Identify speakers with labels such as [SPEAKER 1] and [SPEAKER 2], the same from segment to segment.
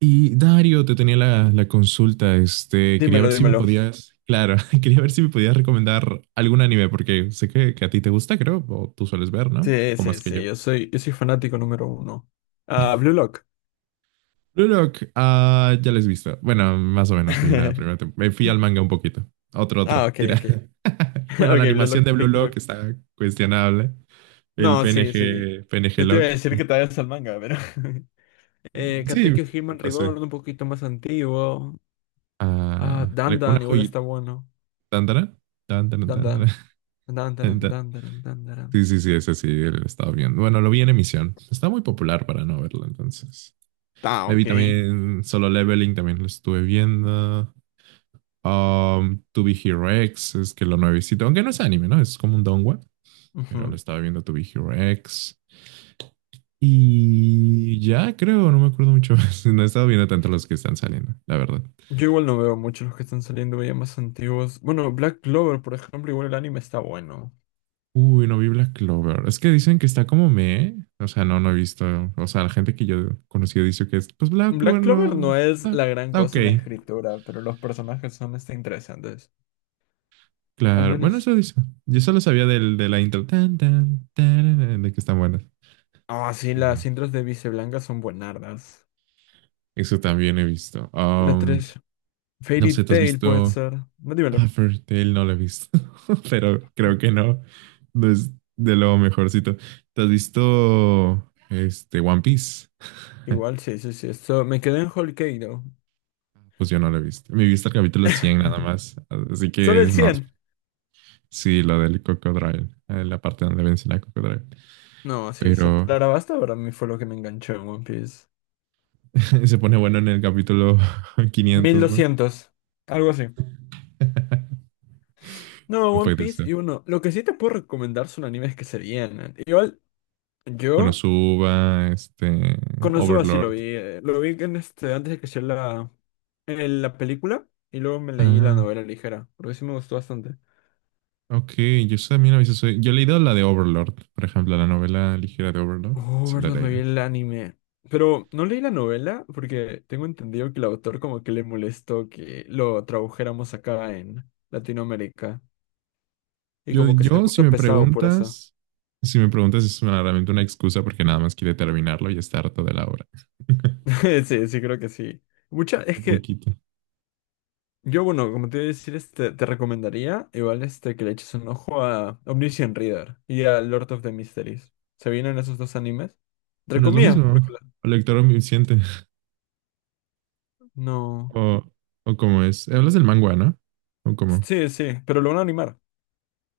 [SPEAKER 1] Y Dario, te tenía la consulta. Quería
[SPEAKER 2] Dímelo,
[SPEAKER 1] ver si me
[SPEAKER 2] dímelo.
[SPEAKER 1] podías, claro, quería ver si me podías recomendar algún anime, porque sé que a ti te gusta, creo, o tú sueles ver, ¿no? Un
[SPEAKER 2] Sí,
[SPEAKER 1] poco
[SPEAKER 2] sí,
[SPEAKER 1] más que yo.
[SPEAKER 2] sí, yo soy fanático número uno. Ah, Blue Lock.
[SPEAKER 1] Blue Lock, ah, ya les he visto. Bueno, más o menos, vi la primera tem- Me fui al manga un poquito. Otro,
[SPEAKER 2] Ah,
[SPEAKER 1] otro,
[SPEAKER 2] ok,
[SPEAKER 1] tira.
[SPEAKER 2] ok.
[SPEAKER 1] Bueno,
[SPEAKER 2] Ok,
[SPEAKER 1] la
[SPEAKER 2] Blue
[SPEAKER 1] animación de
[SPEAKER 2] Lock,
[SPEAKER 1] Blue
[SPEAKER 2] Pick
[SPEAKER 1] Lock
[SPEAKER 2] Lock.
[SPEAKER 1] está cuestionable. El
[SPEAKER 2] No, sí, sí.
[SPEAKER 1] PNG, PNG
[SPEAKER 2] Yo te iba a
[SPEAKER 1] Lock.
[SPEAKER 2] decir que te vayas al manga, pero.
[SPEAKER 1] Sí,
[SPEAKER 2] Katekyo
[SPEAKER 1] me
[SPEAKER 2] Hitman Reborn,
[SPEAKER 1] pasé.
[SPEAKER 2] un poquito más antiguo. Ah,
[SPEAKER 1] Ah, una
[SPEAKER 2] Dandan, igual
[SPEAKER 1] joyita.
[SPEAKER 2] está bueno.
[SPEAKER 1] Tan, tan, tan, tan, tan,
[SPEAKER 2] Dandan.
[SPEAKER 1] tan,
[SPEAKER 2] Dandaran,
[SPEAKER 1] tan.
[SPEAKER 2] dandaran, dandaran.
[SPEAKER 1] Sí, sí, sí, ese sí, lo estaba viendo. Bueno, lo vi en emisión. Está muy popular para no verlo, entonces.
[SPEAKER 2] Ah,
[SPEAKER 1] Me vi
[SPEAKER 2] ok.
[SPEAKER 1] también Solo Leveling, también lo estuve viendo. To Be Hero X, es que lo nuevecito, aunque no es anime, ¿no? Es como un donghua, pero lo
[SPEAKER 2] Ujú.
[SPEAKER 1] estaba viendo To Be Hero X. Y ya creo, no me acuerdo mucho más. No he estado viendo tanto los que están saliendo, la verdad.
[SPEAKER 2] Yo igual no veo mucho los que están saliendo ya más antiguos. Bueno, Black Clover, por ejemplo, igual el anime está bueno.
[SPEAKER 1] Uy, no vi Black Clover. Es que dicen que está como me. O sea, no, no he visto. O sea, la gente que yo he conocido dice que es, pues Black
[SPEAKER 2] Black
[SPEAKER 1] Clover
[SPEAKER 2] Clover
[SPEAKER 1] no
[SPEAKER 2] no es
[SPEAKER 1] está,
[SPEAKER 2] la gran
[SPEAKER 1] está ok.
[SPEAKER 2] cosa en la escritura, pero los personajes son interesantes. Al
[SPEAKER 1] Claro, bueno,
[SPEAKER 2] menos.
[SPEAKER 1] eso dice. Yo solo sabía del, de la intro, tan, tan, tararán, de que están buenas.
[SPEAKER 2] Ah, sí,
[SPEAKER 1] Y
[SPEAKER 2] las intros de Vice Blanca son buenardas.
[SPEAKER 1] eso también he visto.
[SPEAKER 2] La 3
[SPEAKER 1] No
[SPEAKER 2] Fairy
[SPEAKER 1] sé, ¿tú has
[SPEAKER 2] Tail puede
[SPEAKER 1] visto
[SPEAKER 2] ser. No, dímelo.
[SPEAKER 1] Tale? No lo he visto, pero creo que no. No es de lo mejorcito. ¿Te has visto este, One Piece?
[SPEAKER 2] Igual, sí, sí, sí. Me quedé en Whole Cake, ¿no?
[SPEAKER 1] Pues yo no lo he visto. Me he visto el capítulo 100 nada más. Así
[SPEAKER 2] Solo
[SPEAKER 1] que,
[SPEAKER 2] el
[SPEAKER 1] no,
[SPEAKER 2] 100.
[SPEAKER 1] sí, lo del Cocodrilo, la parte donde vence la Cocodrilo.
[SPEAKER 2] No, sí, esa
[SPEAKER 1] Pero
[SPEAKER 2] palabra basta para mí fue lo que me enganchó en One Piece.
[SPEAKER 1] se pone bueno en el capítulo
[SPEAKER 2] Mil
[SPEAKER 1] 500, ¿no?
[SPEAKER 2] doscientos. Algo así. No,
[SPEAKER 1] No
[SPEAKER 2] One
[SPEAKER 1] puede
[SPEAKER 2] Piece y
[SPEAKER 1] ser.
[SPEAKER 2] uno. Lo que sí te puedo recomendar son animes que se vienen. Igual, yo
[SPEAKER 1] Konosuba,
[SPEAKER 2] con Konosuba sí lo vi.
[SPEAKER 1] Overlord.
[SPEAKER 2] Lo vi en antes de que sea en la película y luego me leí la
[SPEAKER 1] Ah,
[SPEAKER 2] novela ligera, porque sí me gustó bastante.
[SPEAKER 1] ok. Yo también a veces soy. Yo he leído la de Overlord, por ejemplo, la novela ligera de Overlord.
[SPEAKER 2] Oh,
[SPEAKER 1] Sí, la he
[SPEAKER 2] verdad, me vi
[SPEAKER 1] leído.
[SPEAKER 2] el anime. Pero no leí la novela porque tengo entendido que el autor como que le molestó que lo tradujéramos acá en Latinoamérica. Y como que se
[SPEAKER 1] Si
[SPEAKER 2] puso
[SPEAKER 1] me
[SPEAKER 2] pesado por eso.
[SPEAKER 1] preguntas, si me preguntas, es realmente una excusa porque nada más quiere terminarlo y está harto de la obra.
[SPEAKER 2] Sí, sí, creo que sí. Mucha, es
[SPEAKER 1] Un
[SPEAKER 2] que
[SPEAKER 1] poquito.
[SPEAKER 2] yo, bueno, como te iba a decir, te recomendaría igual que le eches un ojo a Omniscient Reader y a Lord of the Mysteries. ¿Se vienen esos dos animes? Entre
[SPEAKER 1] No es lo
[SPEAKER 2] comillas, porque
[SPEAKER 1] mismo. O lector omnisciente.
[SPEAKER 2] no.
[SPEAKER 1] O, o cómo es. Hablas del manga, ¿no? ¿O cómo?
[SPEAKER 2] Sí, sí, pero lo van a animar.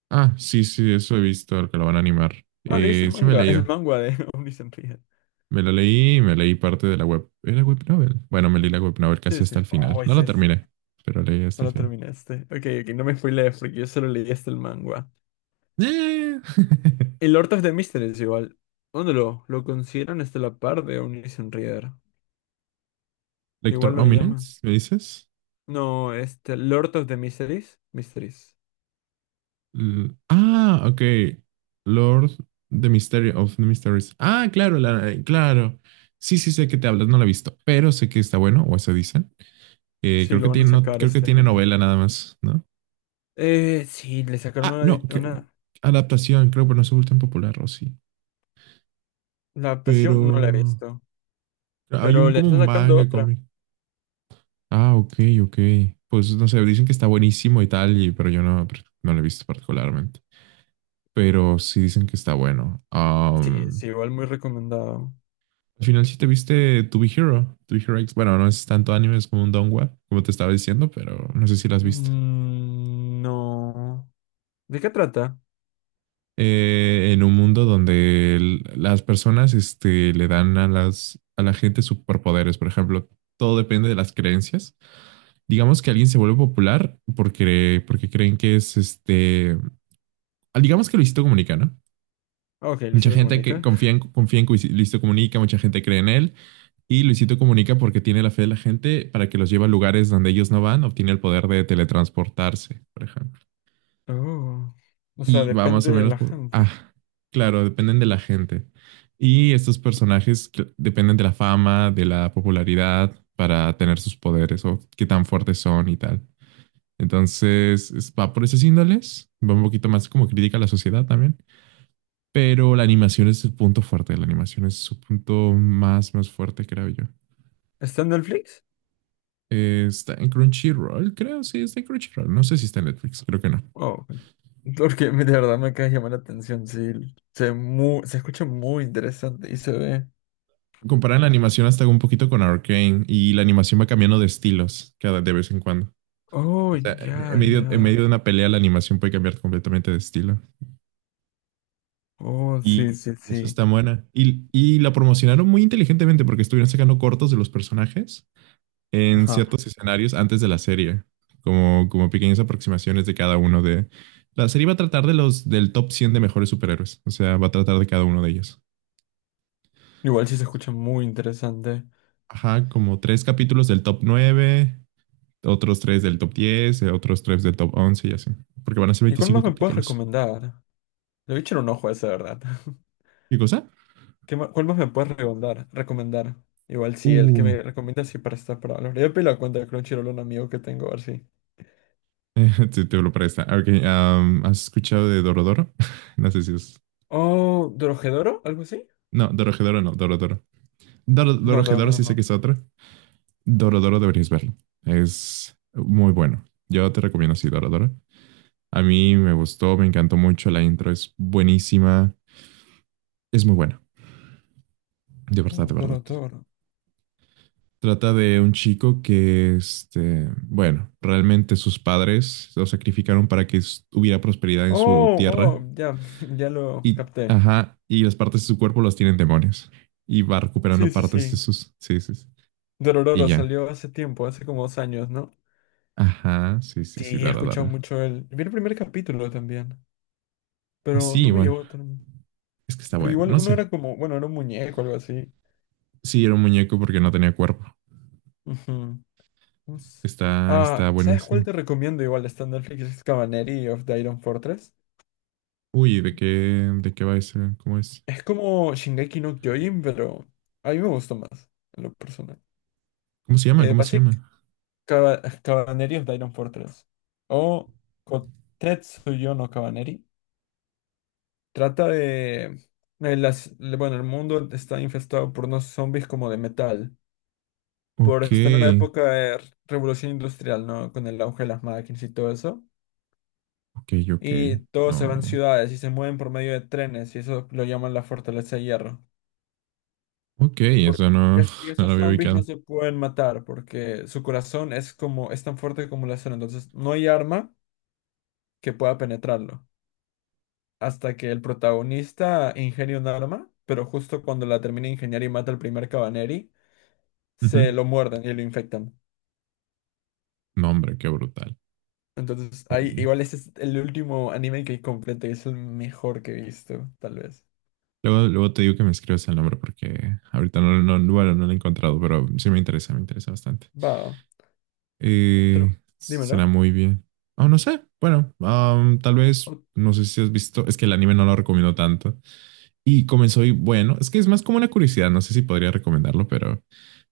[SPEAKER 1] Ah, sí, sí, eso he visto, el que lo van a animar.
[SPEAKER 2] Ah, leíste el
[SPEAKER 1] Sí me he
[SPEAKER 2] manga, el
[SPEAKER 1] leído.
[SPEAKER 2] manga de Omniscient Reader.
[SPEAKER 1] Me leí parte de la web. ¿Era web novel? Bueno, me leí la web novel
[SPEAKER 2] Sí,
[SPEAKER 1] casi
[SPEAKER 2] sí.
[SPEAKER 1] hasta el final.
[SPEAKER 2] Oh,
[SPEAKER 1] No
[SPEAKER 2] ese
[SPEAKER 1] la
[SPEAKER 2] es.
[SPEAKER 1] terminé, pero leí hasta
[SPEAKER 2] No
[SPEAKER 1] el
[SPEAKER 2] lo
[SPEAKER 1] final.
[SPEAKER 2] terminaste. Ok, ok, no me spoilees porque yo solo leí hasta el manga.
[SPEAKER 1] Eh.
[SPEAKER 2] El Lord of the Mysteries igual. ¿Dónde lo consideran hasta la par de Omniscient Reader? Igual
[SPEAKER 1] Lector
[SPEAKER 2] lo llaman.
[SPEAKER 1] Ominence, ¿me dices?
[SPEAKER 2] No, Lord of the Mysteries. Mysteries.
[SPEAKER 1] Ah, ok. Lord The Mystery of the Mysteries. Ah, claro, claro. Sí, sí, sé que te hablas, no la he visto, pero sé que está bueno, o eso dicen.
[SPEAKER 2] Sí,
[SPEAKER 1] Creo que
[SPEAKER 2] lo van a
[SPEAKER 1] tiene, no,
[SPEAKER 2] sacar
[SPEAKER 1] creo que
[SPEAKER 2] este
[SPEAKER 1] tiene
[SPEAKER 2] anime.
[SPEAKER 1] novela nada más, ¿no?
[SPEAKER 2] Sí, le sacaron
[SPEAKER 1] Ah,
[SPEAKER 2] una, adi-
[SPEAKER 1] no,
[SPEAKER 2] una...
[SPEAKER 1] adaptación, creo, pero no se vuelve tan popular, o sí.
[SPEAKER 2] La
[SPEAKER 1] Pero
[SPEAKER 2] adaptación no la he visto,
[SPEAKER 1] hay
[SPEAKER 2] pero
[SPEAKER 1] un
[SPEAKER 2] le
[SPEAKER 1] como
[SPEAKER 2] está sacando
[SPEAKER 1] manga
[SPEAKER 2] otra.
[SPEAKER 1] cómic. Ah, ok, ok. Pues no sé, dicen que está buenísimo y tal, y, pero yo no, no lo he visto particularmente. Pero sí dicen que está bueno.
[SPEAKER 2] Sí, es igual muy recomendado.
[SPEAKER 1] Al final sí te viste To Be Hero, To Be Hero X. Bueno, no es tanto anime, es como un donghua, como te estaba diciendo, pero no sé si las viste.
[SPEAKER 2] Mm, no. ¿De qué trata?
[SPEAKER 1] En un mundo donde las personas le dan a la gente superpoderes, por ejemplo, todo depende de las creencias. Digamos que alguien se vuelve popular porque, porque creen que es digamos que Luisito Comunica, ¿no?
[SPEAKER 2] Ah, ok,
[SPEAKER 1] Mucha
[SPEAKER 2] Luisito
[SPEAKER 1] gente que
[SPEAKER 2] Comunica.
[SPEAKER 1] confía en, confía en Luisito Comunica, mucha gente cree en él. Y Luisito Comunica, porque tiene la fe de la gente para que los lleve a lugares donde ellos no van, obtiene el poder de teletransportarse, por ejemplo.
[SPEAKER 2] Oh, o sea,
[SPEAKER 1] Y va más
[SPEAKER 2] depende
[SPEAKER 1] o
[SPEAKER 2] de
[SPEAKER 1] menos
[SPEAKER 2] la
[SPEAKER 1] por...
[SPEAKER 2] gente.
[SPEAKER 1] Ah, claro, dependen de la gente. Y estos personajes que dependen de la fama, de la popularidad para tener sus poderes o qué tan fuertes son y tal. Entonces, va por esas índoles. Va un poquito más como crítica a la sociedad también. Pero la animación es el punto fuerte, la animación es su punto más, más fuerte, creo yo.
[SPEAKER 2] ¿Está en Netflix?
[SPEAKER 1] Está en Crunchyroll, creo, sí, está en Crunchyroll. No sé si está en Netflix, creo que no.
[SPEAKER 2] Oh, ok. Porque de verdad me acaba de llamar la atención, sí. Se escucha muy interesante y se ve.
[SPEAKER 1] Comparan la animación hasta un poquito con Arcane y la animación va cambiando de estilos cada de vez en cuando.
[SPEAKER 2] Oh,
[SPEAKER 1] O sea, en
[SPEAKER 2] ya,
[SPEAKER 1] medio, en
[SPEAKER 2] ya.
[SPEAKER 1] medio de una pelea la animación puede cambiar completamente de estilo.
[SPEAKER 2] Oh, sí,
[SPEAKER 1] Y
[SPEAKER 2] sí,
[SPEAKER 1] eso
[SPEAKER 2] sí.
[SPEAKER 1] está buena. Y la promocionaron muy inteligentemente porque estuvieron sacando cortos de los personajes en
[SPEAKER 2] Ajá.
[SPEAKER 1] ciertos escenarios antes de la serie, como pequeñas aproximaciones de cada uno de... La serie va a tratar de los del top 100 de mejores superhéroes, o sea, va a tratar de cada uno de ellos.
[SPEAKER 2] Igual sí se escucha muy interesante.
[SPEAKER 1] Ajá, como tres capítulos del top 9, otros tres del top 10, otros tres del top 11 y así, porque van a ser
[SPEAKER 2] ¿Y cuál
[SPEAKER 1] 25
[SPEAKER 2] más me puedes
[SPEAKER 1] capítulos.
[SPEAKER 2] recomendar? Le voy a echar un ojo a ese, ¿de verdad?
[SPEAKER 1] ¿Qué cosa?
[SPEAKER 2] ¿Cuál más me puedes recomendar? Recomendar. Igual sí, el que
[SPEAKER 1] Uh,
[SPEAKER 2] me recomiendas sí para estar para hablar. Ya pedí la cuenta de Crunchyroll a un amigo que tengo, a ver si.
[SPEAKER 1] te lo presta. Ok, ¿has escuchado de Dorodoro? No sé si es...
[SPEAKER 2] Oh, ¿Dorohedoro? ¿Algo así?
[SPEAKER 1] No, Dorojedoro no, Dorodoro.
[SPEAKER 2] No,
[SPEAKER 1] Dorojedoro
[SPEAKER 2] Dorohedoro
[SPEAKER 1] sí sé que
[SPEAKER 2] no.
[SPEAKER 1] es otro. Dorodoro deberías verlo. Es muy bueno. Yo te recomiendo así Dorodoro. A mí me gustó, me encantó mucho. La intro es buenísima. Es muy buena. De verdad,
[SPEAKER 2] Oh,
[SPEAKER 1] de verdad.
[SPEAKER 2] Dorohedoro.
[SPEAKER 1] Trata de un chico que, este, bueno, realmente sus padres lo sacrificaron para que hubiera prosperidad en su
[SPEAKER 2] Oh,
[SPEAKER 1] tierra.
[SPEAKER 2] oh, ya, ya lo
[SPEAKER 1] Y,
[SPEAKER 2] capté.
[SPEAKER 1] ajá, y las partes de su cuerpo las tienen demonios. Y va
[SPEAKER 2] Sí,
[SPEAKER 1] recuperando
[SPEAKER 2] sí,
[SPEAKER 1] partes de
[SPEAKER 2] sí.
[SPEAKER 1] sus... Sí, sí, sí. Y
[SPEAKER 2] Dorororo
[SPEAKER 1] ya.
[SPEAKER 2] salió hace tiempo, hace como 2 años, ¿no?
[SPEAKER 1] Ajá, sí, sí,
[SPEAKER 2] Sí,
[SPEAKER 1] sí,
[SPEAKER 2] he
[SPEAKER 1] dara,
[SPEAKER 2] escuchado
[SPEAKER 1] dara.
[SPEAKER 2] mucho él. Vi el primer capítulo también, pero
[SPEAKER 1] Así,
[SPEAKER 2] no me
[SPEAKER 1] bueno.
[SPEAKER 2] llevó tanto.
[SPEAKER 1] Es que está
[SPEAKER 2] Pero
[SPEAKER 1] bueno.
[SPEAKER 2] igual
[SPEAKER 1] No
[SPEAKER 2] uno
[SPEAKER 1] sé.
[SPEAKER 2] era como, bueno, era un muñeco o algo así.
[SPEAKER 1] Sí, era un muñeco porque no tenía cuerpo.
[SPEAKER 2] Ujú. No sé.
[SPEAKER 1] Está,
[SPEAKER 2] Ah,
[SPEAKER 1] está
[SPEAKER 2] ¿sabes cuál
[SPEAKER 1] buenísimo.
[SPEAKER 2] te recomiendo? Igual está en Netflix, es Cavalry of the Iron Fortress.
[SPEAKER 1] Uy, ¿de qué va ese? ¿Cómo es?
[SPEAKER 2] Es como Shingeki no Kyojin, pero a mí me gustó más, en lo personal.
[SPEAKER 1] ¿Cómo se llama? ¿Cómo se
[SPEAKER 2] Pasé
[SPEAKER 1] llama?
[SPEAKER 2] Cavalry of the Iron Fortress o Kotetsuyo no Cavalry. Trata de las, bueno, el mundo está infestado por unos zombies como de metal, por
[SPEAKER 1] Ok,
[SPEAKER 2] estar en una época de revolución industrial, ¿no? Con el auge de las máquinas y todo eso.
[SPEAKER 1] ok, ok.
[SPEAKER 2] Y todos se
[SPEAKER 1] No.
[SPEAKER 2] van a ciudades y se mueven por medio de trenes y eso lo llaman la fortaleza de hierro.
[SPEAKER 1] Ok, eso
[SPEAKER 2] Porque y
[SPEAKER 1] no,
[SPEAKER 2] es- y
[SPEAKER 1] no lo
[SPEAKER 2] esos
[SPEAKER 1] había
[SPEAKER 2] zombies no
[SPEAKER 1] ubicado.
[SPEAKER 2] se pueden matar porque su corazón es como es tan fuerte como la acero, entonces no hay arma que pueda penetrarlo. Hasta que el protagonista ingenia un arma, pero justo cuando la termina de ingeniar y mata al primer Cabaneri,
[SPEAKER 1] Ujú.
[SPEAKER 2] se lo muerden y lo infectan.
[SPEAKER 1] No, hombre, qué brutal.
[SPEAKER 2] Entonces, ahí,
[SPEAKER 1] Oye.
[SPEAKER 2] igual este es el último anime que completé, es el mejor que he visto, tal vez.
[SPEAKER 1] Luego, luego te digo que me escribas el nombre porque ahorita no, no, bueno, no lo he encontrado, pero sí me interesa bastante.
[SPEAKER 2] Va, otro,
[SPEAKER 1] Será
[SPEAKER 2] dímelo.
[SPEAKER 1] muy bien. Oh, no sé. Bueno, tal vez,
[SPEAKER 2] Ot-
[SPEAKER 1] no sé si has visto, es que el anime no lo recomiendo tanto. Y comenzó y bueno, es que es más como una curiosidad, no sé si podría recomendarlo, pero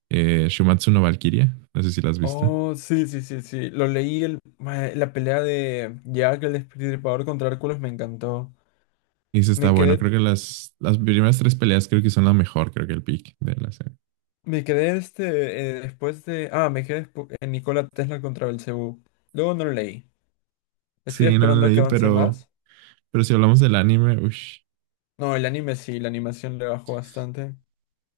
[SPEAKER 1] Shumatsu no Valkyria, no sé si la has visto.
[SPEAKER 2] Oh, sí, sí, sí, sí. Lo leí la pelea de Jack el Destripador contra Hércules me encantó.
[SPEAKER 1] Y eso está
[SPEAKER 2] Me
[SPEAKER 1] bueno,
[SPEAKER 2] quedé,
[SPEAKER 1] creo que las primeras tres peleas creo que son la mejor, creo que el pick de la serie.
[SPEAKER 2] me quedé. Después de. Ah, me quedé en Nikola Tesla contra Belcebú. Luego no lo leí. Estoy
[SPEAKER 1] Sí, no lo
[SPEAKER 2] esperando a que
[SPEAKER 1] leí,
[SPEAKER 2] avance
[SPEAKER 1] pero,
[SPEAKER 2] más.
[SPEAKER 1] pero si hablamos del anime, ush,
[SPEAKER 2] No, el anime sí, la animación le bajó bastante.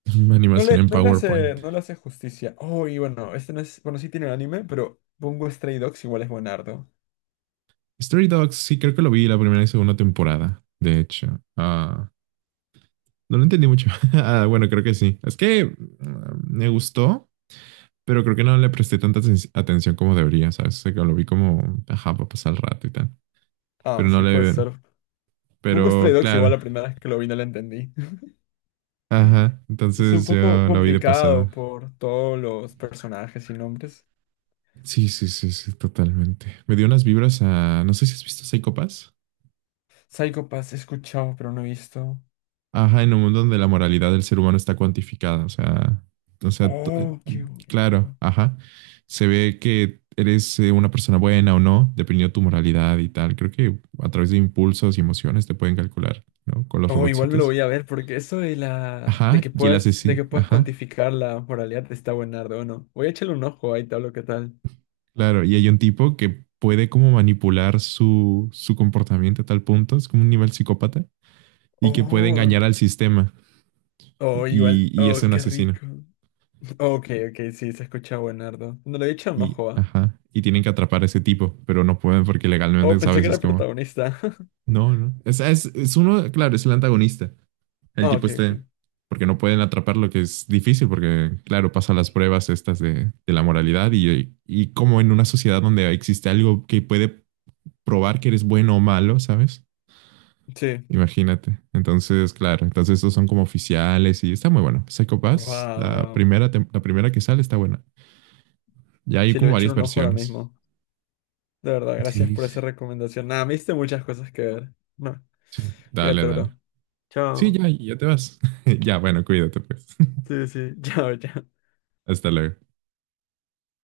[SPEAKER 2] No
[SPEAKER 1] animación
[SPEAKER 2] le,
[SPEAKER 1] en
[SPEAKER 2] no le hace,
[SPEAKER 1] PowerPoint.
[SPEAKER 2] no le hace justicia. Oh, y bueno, este no es. Bueno, sí tiene un anime, pero Bungo Stray Dogs igual es buenardo.
[SPEAKER 1] Story Dogs, sí, creo que lo vi la primera y segunda temporada, de hecho. Ah, no lo entendí mucho. Ah, bueno, creo que sí. Es que me gustó, pero creo que no le presté tanta atención como debería, ¿sabes? O sea, que lo vi como, ajá, para pasar el rato y tal.
[SPEAKER 2] Ah,
[SPEAKER 1] Pero no
[SPEAKER 2] sí, puede
[SPEAKER 1] le...
[SPEAKER 2] ser. Bungo Stray
[SPEAKER 1] Pero
[SPEAKER 2] Dogs igual
[SPEAKER 1] claro,
[SPEAKER 2] la primera vez que lo vi no lo entendí.
[SPEAKER 1] ajá.
[SPEAKER 2] Es un
[SPEAKER 1] Entonces
[SPEAKER 2] poco
[SPEAKER 1] yo lo vi de
[SPEAKER 2] complicado
[SPEAKER 1] pasada.
[SPEAKER 2] por todos los personajes y nombres.
[SPEAKER 1] Sí, sí, sí, sí, totalmente. Me dio unas vibras a... No sé si has visto Psycho Pass.
[SPEAKER 2] Psycho Pass he escuchado, pero no he visto.
[SPEAKER 1] Ajá, en un mundo donde la moralidad del ser humano está cuantificada. O sea,
[SPEAKER 2] Oh, qué
[SPEAKER 1] claro,
[SPEAKER 2] bueno.
[SPEAKER 1] ajá. Se ve que eres una persona buena o no, dependiendo de tu moralidad y tal. Creo que a través de impulsos y emociones te pueden calcular, ¿no? Con los
[SPEAKER 2] Oh, igual me lo
[SPEAKER 1] robotcitos.
[SPEAKER 2] voy a ver, porque eso de la. De
[SPEAKER 1] Ajá,
[SPEAKER 2] que
[SPEAKER 1] y el
[SPEAKER 2] puedas, de
[SPEAKER 1] asesino.
[SPEAKER 2] que puedas
[SPEAKER 1] Ajá,
[SPEAKER 2] cuantificar la moralidad está buenardo, ¿o no? Voy a echarle un ojo ahí, tal, lo que tal.
[SPEAKER 1] claro. Y hay un tipo que puede como manipular su comportamiento a tal punto, es como un nivel psicópata, y que puede
[SPEAKER 2] Oh.
[SPEAKER 1] engañar al sistema.
[SPEAKER 2] Oh, igual.
[SPEAKER 1] Y es
[SPEAKER 2] Oh,
[SPEAKER 1] un
[SPEAKER 2] qué
[SPEAKER 1] asesino.
[SPEAKER 2] rico. Ok, ok, sí, se escucha buenardo. No le he echado un
[SPEAKER 1] Y,
[SPEAKER 2] ojo, ¿ah?
[SPEAKER 1] ajá, y tienen que atrapar a ese tipo, pero no pueden porque
[SPEAKER 2] Oh,
[SPEAKER 1] legalmente,
[SPEAKER 2] pensé que
[SPEAKER 1] ¿sabes?
[SPEAKER 2] era
[SPEAKER 1] Es
[SPEAKER 2] el
[SPEAKER 1] como,
[SPEAKER 2] protagonista.
[SPEAKER 1] no, no. Es uno, claro, es el antagonista. El
[SPEAKER 2] Ah,
[SPEAKER 1] tipo
[SPEAKER 2] ok, ok.
[SPEAKER 1] este, porque no pueden atraparlo, que es difícil, porque claro, pasan las pruebas estas de la moralidad y como en una sociedad donde existe algo que puede probar que eres bueno o malo, ¿sabes?
[SPEAKER 2] Sí.
[SPEAKER 1] Imagínate. Entonces, claro, entonces estos son como oficiales y está muy bueno. Psycho Pass,
[SPEAKER 2] Wow,
[SPEAKER 1] la
[SPEAKER 2] wow.
[SPEAKER 1] primera, tem- la primera que sale está buena. Ya hay
[SPEAKER 2] Sí, le voy
[SPEAKER 1] como
[SPEAKER 2] a echar
[SPEAKER 1] varias
[SPEAKER 2] un ojo ahora
[SPEAKER 1] versiones.
[SPEAKER 2] mismo. De verdad, gracias
[SPEAKER 1] Sí,
[SPEAKER 2] por
[SPEAKER 1] sí.
[SPEAKER 2] esa recomendación. Nada, me diste muchas cosas que ver. No,
[SPEAKER 1] Dale,
[SPEAKER 2] fíjate,
[SPEAKER 1] dale.
[SPEAKER 2] bro.
[SPEAKER 1] Sí,
[SPEAKER 2] Chao.
[SPEAKER 1] ya, ya te vas. Ya, bueno, cuídate pues.
[SPEAKER 2] Sí, sí. Chao, chao.
[SPEAKER 1] Hasta luego.